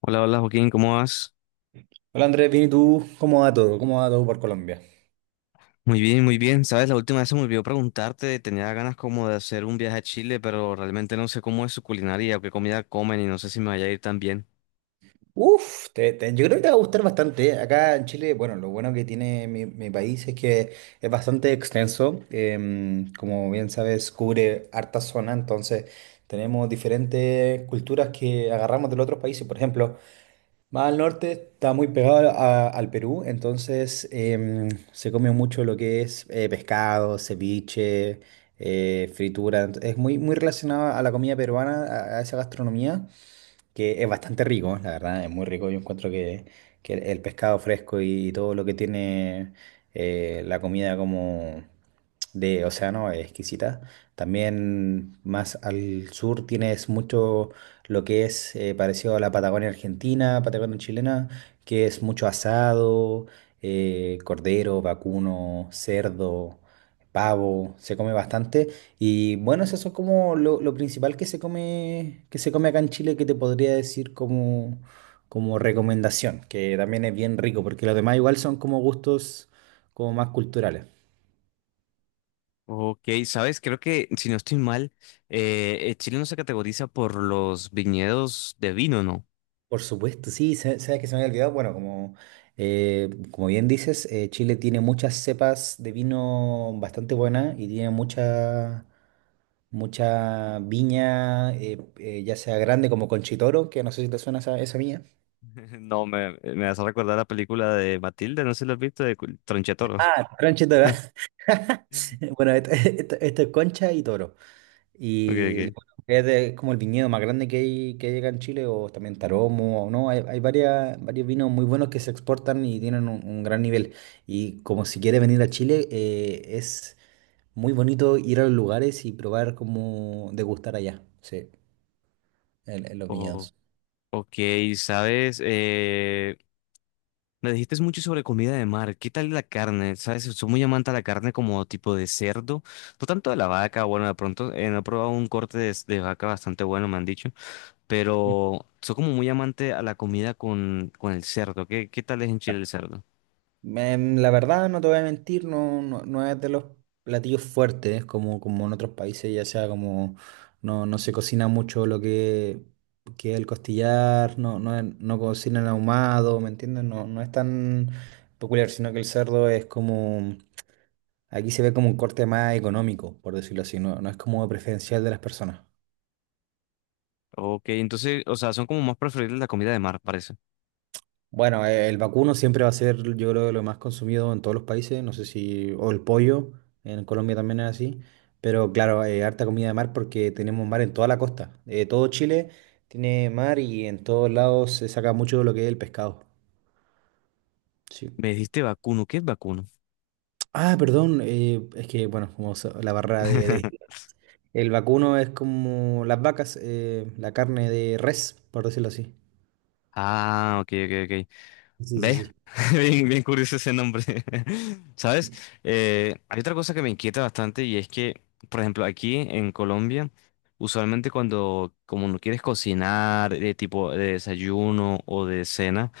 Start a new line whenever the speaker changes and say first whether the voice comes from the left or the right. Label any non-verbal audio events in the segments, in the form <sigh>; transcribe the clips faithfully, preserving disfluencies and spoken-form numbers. left: Hola, hola Joaquín, ¿cómo vas?
right: Hola Andrés, bien, ¿y tú? ¿Cómo va todo? ¿Cómo va todo por Colombia?
left: Muy bien, muy bien. Sabes, la última vez se me olvidó preguntarte, tenía ganas como de hacer un viaje a Chile, pero realmente no sé cómo es su culinaria o qué comida comen y no sé si me vaya a ir tan bien.
right: Uf, te- te- yo creo que te va a gustar bastante, ¿eh? Acá en Chile, bueno, lo bueno que tiene mi, mi país es que es bastante extenso. Em, como bien sabes, cubre harta zona, entonces tenemos diferentes culturas que agarramos de los otros países. Por ejemplo, más al norte está muy pegado a- al Perú, entonces em, se come mucho lo que es eh, pescado, ceviche, eh, fritura. ent- Es muy, muy relacionado a la comida peruana, a, a esa gastronomía, que es bastante rico, la verdad, es muy rico. Yo encuentro que, que el pescado fresco y todo lo que tiene eh, la comida como de océano es exquisita. También más al sur tienes mucho lo que es eh, parecido a la Patagonia argentina, Patagonia chilena, que es mucho asado, eh, cordero, vacuno, cerdo, pavo, se come bastante. Y bueno, eso es como lo, lo principal que se come, que se come acá en Chile, que te podría decir como, como recomendación, que también es bien rico, porque los demás igual son como gustos como más culturales.
left: Ok, sabes, creo que si no estoy mal, eh, eh, Chile no se categoriza por los viñedos de vino, ¿no?
right: Por supuesto, sí, sa- sabes que se me había olvidado. Bueno, como, eh, como bien dices, eh, Chile tiene muchas cepas de vino bastante buenas y tiene mucha, mucha viña, eh, eh, ya sea grande como Conchitoro, que no sé si te suena esa, esa viña.
left: <laughs> No, me, me vas a recordar la película de Matilde, no sé si lo has visto, de Cul- Tronchetoro.
right: Ah, Conchitoro. <laughs>
left: <laughs>
right: <laughs> Bueno, esto, esto- esto es concha y toro.
left: Ok,
right: Y
left: ok.
right: bueno, es de- como el viñedo más grande que hay, que hay acá en Chile, o también Taromo, o no. Hay, hay varias, varios vinos muy buenos que se exportan y tienen un, un gran nivel. Y como si quieres venir a Chile, eh, es muy bonito ir a los lugares y probar como degustar allá, sí, en, en los
left: O-
right: viñedos.
left: ok, sabes, me dijiste mucho sobre comida de mar. ¿Qué tal la carne? ¿Sabes? Soy muy amante a la carne como tipo de cerdo. No tanto de la vaca. Bueno, de pronto eh, no he probado un corte de, de vaca bastante bueno, me han dicho. Pero soy como muy amante a la comida con, con el cerdo. ¿Qué, qué tal es en Chile el cerdo?
right: Em, la verdad, no te voy a mentir, no, no, no es de los platillos fuertes, como, como en otros países, ya sea como no, no se cocina mucho lo que, que el costillar, no, no, es- no cocinan ahumado, ¿me entiendes? No, no es tan peculiar, sino que el cerdo es como, aquí se ve como un corte más económico, por decirlo así, no, no es como preferencial de las personas.
left: Ok, entonces, o sea, son como más preferibles la comida de mar, parece.
right: Bueno, eh, el vacuno siempre va a ser, yo creo, lo más consumido en todos los países. No sé si, o el pollo, en Colombia también es así. Pero claro, eh, harta comida de mar porque tenemos mar en toda la costa. Eh, todo Chile tiene mar y en todos lados se saca mucho de lo que es el pescado. Sí.
left: Me dijiste vacuno. ¿Qué es vacuno?
right: Ah, perdón, eh, es que, bueno, como so- la barra de, de-
left: <laughs>
right: el vacuno es como las vacas, eh, la carne de res, por decirlo así.
left: Ah, ok, ok, ok.
right: Sí,
left: ¿Ves?
right: sí, sí.
left: <laughs> Bien, bien curioso ese nombre. <laughs> ¿Sabes? Eh, hay otra cosa que me inquieta bastante y es que, por ejemplo, aquí en Colombia, usualmente cuando como no quieres cocinar de tipo de desayuno o de cena,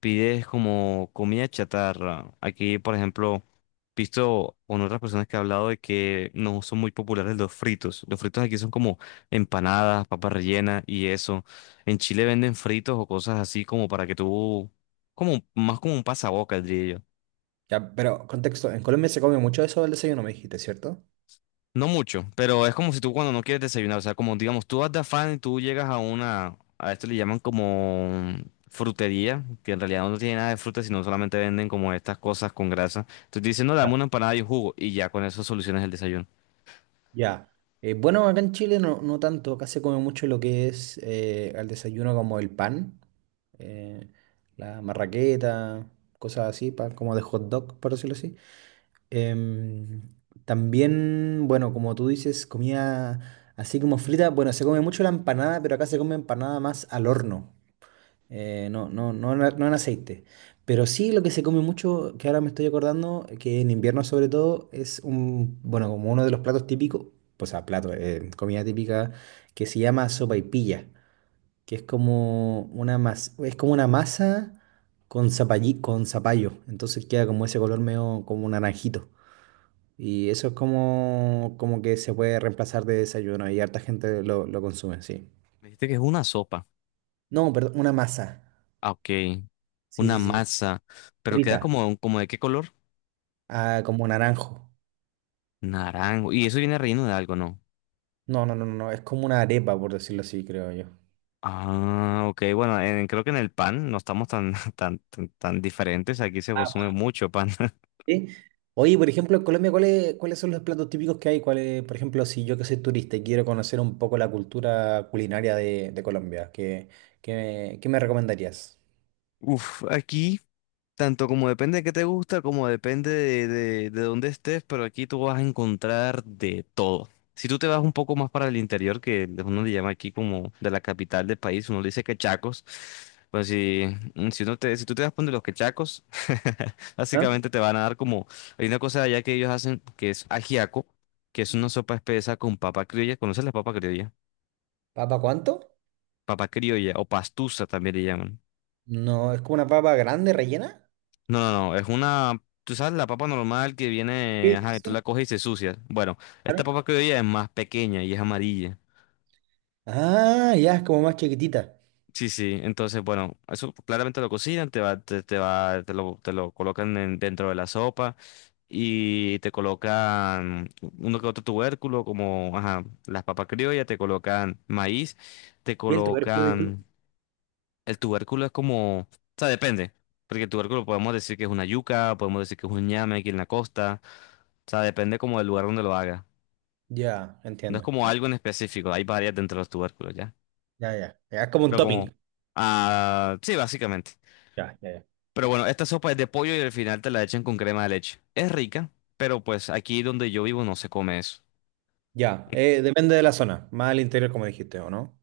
left: pides como comida chatarra. Aquí, por ejemplo, visto con otras personas que he hablado de que no son muy populares los fritos. Los fritos aquí son como empanadas, papas rellenas y eso. En Chile venden fritos o cosas así como para que tú como un- más como un pasabocas, diría yo.
right: Ya, pero contexto, en Colombia se come mucho eso del desayuno, me dijiste, ¿cierto?
left: No mucho, pero es como si tú cuando no quieres desayunar, o sea, como digamos, tú vas de afán y tú llegas a una, a esto le llaman como frutería, que en realidad no tiene nada de fruta, sino solamente venden como estas cosas con grasa. Entonces dicen, no, dame una empanada y un jugo, y ya con eso solucionas el desayuno.
right: Ya. Eh, bueno, acá en Chile no, no tanto, acá se come mucho lo que es eh, al desayuno como el pan, eh, la marraqueta, cosas así, pan como de hot dog, por decirlo así. Em, También, bueno, como tú dices, comida así como frita, bueno, se come mucho la empanada, pero acá se come empanada más al horno. Eh, no, no, no, en a- no en aceite. Pero sí lo que se come mucho, que ahora me estoy acordando, que en invierno sobre todo, es un, bueno, como uno de los platos típicos, pues a plato, eh, comida típica, que se llama sopaipilla, que es como una masa, es como una masa con zapallí, con zapallo. Entonces queda como ese color medio como un naranjito. Y eso es como, como que se puede reemplazar de desayuno y harta gente lo, lo consume, sí.
left: Me dijiste que es una sopa.
right: No, perdón, una masa.
left: Ah, ok,
right: Sí,
left: una
right: sí, sí.
left: masa, pero queda
right: Frita.
left: como, ¿como de qué color?
right: Ah, como naranjo.
left: Naranjo. Y eso viene relleno de algo, ¿no?
right: No, no, no, no, no, es como una arepa, por decirlo así, creo yo.
left: Ah, ok, bueno, en- creo que en el pan no estamos tan, <laughs> tan, tan, tan diferentes, aquí se consume
right: Ah,
left: mucho pan. <laughs>
right: ¿sí? Oye, por ejemplo, en Colombia, ¿cuáles, ¿cuáles son los platos típicos que hay? ¿Cuáles, por ejemplo, si yo que soy turista y quiero conocer un poco la cultura culinaria de, de Colombia? ¿Qué, qué, qué me recomendarías?
left: Uf, aquí tanto como depende de qué te gusta, como depende de, de, de dónde estés, pero aquí tú vas a encontrar de todo. Si tú te vas un poco más para el interior, que uno le llama aquí como de la capital del país, uno le dice quechacos, pues si, mm, si, uno te, si tú te vas por donde los quechacos, <laughs>
right: ¿Ah?
left: básicamente te van a dar como, hay una cosa allá que ellos hacen que es ajiaco, que es una sopa espesa con papa criolla, ¿conoces la papa criolla?
right: ¿Papa cuánto?
left: Papa criolla o pastusa también le llaman.
right: No, es como una papa grande, rellena.
left: No, no, no, es una, tú sabes, la papa normal que viene,
right: Sí,
left: ajá,
right: sí,
left: que tú la
right: sí,
left: coges y se sucia. Bueno, esta
right: claro.
left: papa que hoy es más pequeña y es amarilla.
right: Ah, ya, es como más chiquitita.
left: Sí, sí, entonces, bueno, eso claramente lo cocinan, te va, te, te va, te lo, te lo colocan en- dentro de la sopa y te colocan uno que otro tubérculo, como, ajá, las papas criollas, te colocan maíz, te
right: ¿Qué es el tubérculo, disculpa?
left: colocan. El tubérculo es como, o sea, depende, porque el tubérculo podemos decir que es una yuca, podemos decir que es un ñame aquí en la costa, o sea, depende como del lugar donde lo haga.
right: Ya,
left: No es
right: entiendo.
left: como
right: Ya,
left: algo en específico, hay varias dentro de los tubérculos ya,
right: ya, ya. Ya, es como un
left: pero como,
right: topping.
left: ah, sí, básicamente.
right: Ya, ya, ya.
left: Pero bueno, esta sopa es de pollo y al final te la echan con crema de leche. Es rica, pero pues aquí donde yo vivo no se come eso.
right: Ya, eh, depende de la zona, más al interior como dijiste, ¿o no?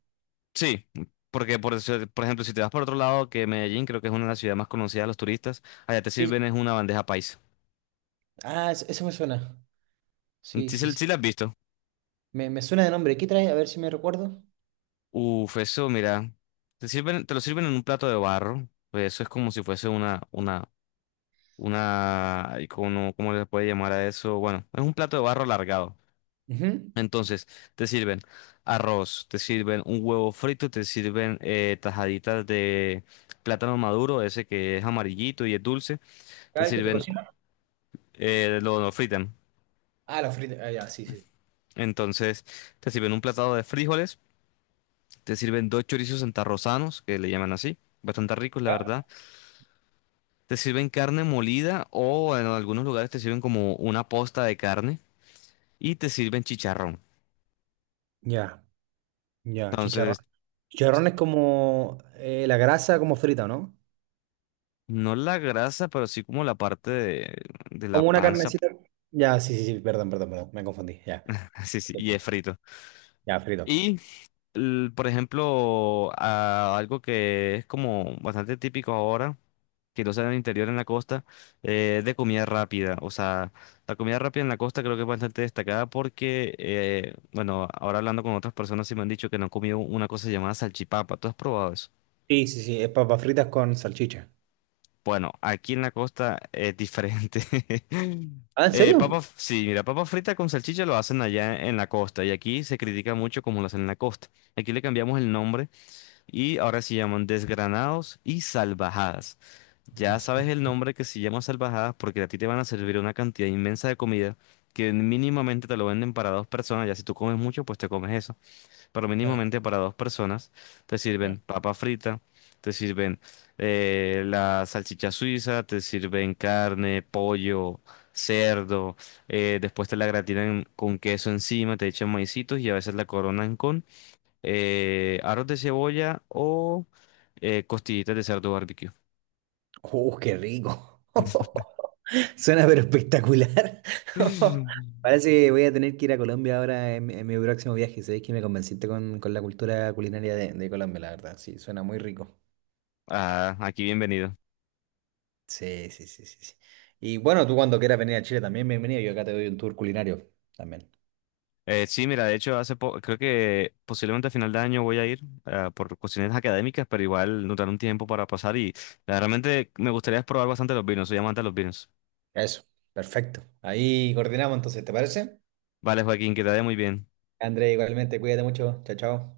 left: Sí, porque por, eso- por ejemplo, si te vas por otro lado, que Medellín creo que es una de las ciudades más conocidas de los turistas, allá te
right: Sí, sí.
left: sirven es una bandeja paisa.
right: Ah, es- eso me suena. Sí,
left: Sí,
right: sí,
left: se-
right: sí.
left: sí la has visto.
right: Me, me suena de nombre. ¿Qué trae? A ver si me recuerdo.
left: Uf, eso, mira, te sirven, te lo sirven en un plato de barro. Pues eso es como si fuese una, una, una, ay, ¿cómo, no? ¿Cómo le puede llamar a eso? Bueno, es un plato de barro alargado.
right: Ujú.
left: Entonces, te sirven arroz, te sirven un huevo frito, te sirven eh, tajaditas de plátano maduro, ese que es amarillito y es dulce, te
right: Ah, el que se
left: sirven,
right: cocina.
left: eh, lo, lo fritan.
right: Ah, la frita. Ah, ya, sí, sí.
left: Entonces, te sirven un platado de frijoles, te sirven dos chorizos santarrosanos, que le llaman así, bastante ricos, la
right: Ya,
left: verdad. Te sirven carne molida o en algunos lugares te sirven como una posta de carne y te sirven chicharrón.
right: ya, ya, chicharrón.
left: Entonces,
right: Chicharrón es como eh, la grasa como frita, ¿no?
left: no la grasa, pero sí como la parte de, de la
right: Como una
left: panza.
right: carnecita. Ya, sí, sí, sí, perdón, perdón, perdón, me confundí, ya.
left: <laughs> Sí, sí, y es frito.
right: Ya, frito.
left: Y, l- por ejemplo, a- algo que es como bastante típico ahora, que lo usan en el interior, en la costa, eh, de comida rápida. O sea, la comida rápida en la costa creo que es bastante destacada porque, eh, bueno, ahora hablando con otras personas sí me han dicho que no han comido una cosa llamada salchipapa. ¿Tú has probado eso?
right: Sí, sí, sí, es papas fritas con salchicha.
left: Bueno, aquí en la costa es diferente. <laughs>
right: Ah, ¿en
left: Eh,
right: serio?
left: papa, sí, mira, papa frita con salchicha lo hacen allá en la costa y aquí se critica mucho como lo hacen en la costa. Aquí le cambiamos el nombre y ahora se llaman desgranados y salvajadas. Ya sabes
right: Discre-
left: el nombre que se llama salvajadas porque a ti te van a servir una cantidad inmensa de comida que mínimamente te lo venden para dos personas. Ya si tú comes mucho, pues te comes eso. Pero
right: Ya,
left: mínimamente para dos personas te
right: ya.
left: sirven papa frita, te sirven eh, la salchicha suiza, te sirven carne, pollo, cerdo. Eh, después te la gratinan con queso encima, te echan maicitos y a veces la coronan con eh, arroz de cebolla o eh, costillitas de cerdo barbecue.
right: ¡Uh, qué rico! <laughs> Suena pero espectacular. <laughs>
left: <laughs>
right: Parece que voy a tener que ir a Colombia ahora en, en mi próximo viaje. Sabéis que me convenciste con, con la cultura culinaria de, de Colombia, la verdad. Sí, suena muy rico.
left: Ah, aquí bienvenido.
right: Sí, sí, sí, sí, sí. Y bueno, tú cuando quieras venir a Chile también, bienvenido. Yo acá te doy un tour culinario también.
left: Eh, sí, mira, de hecho, hace po- creo que posiblemente a final de año voy a ir ah, por cuestiones académicas, pero igual nos dará un tiempo para pasar y ah, realmente me gustaría probar bastante los vinos, soy amante de los vinos.
right: Eso, perfecto. Ahí coordinamos entonces, ¿te parece?
left: Vale, Joaquín, que te vaya muy bien.
right: André, igualmente, cuídate mucho. Chao, chao.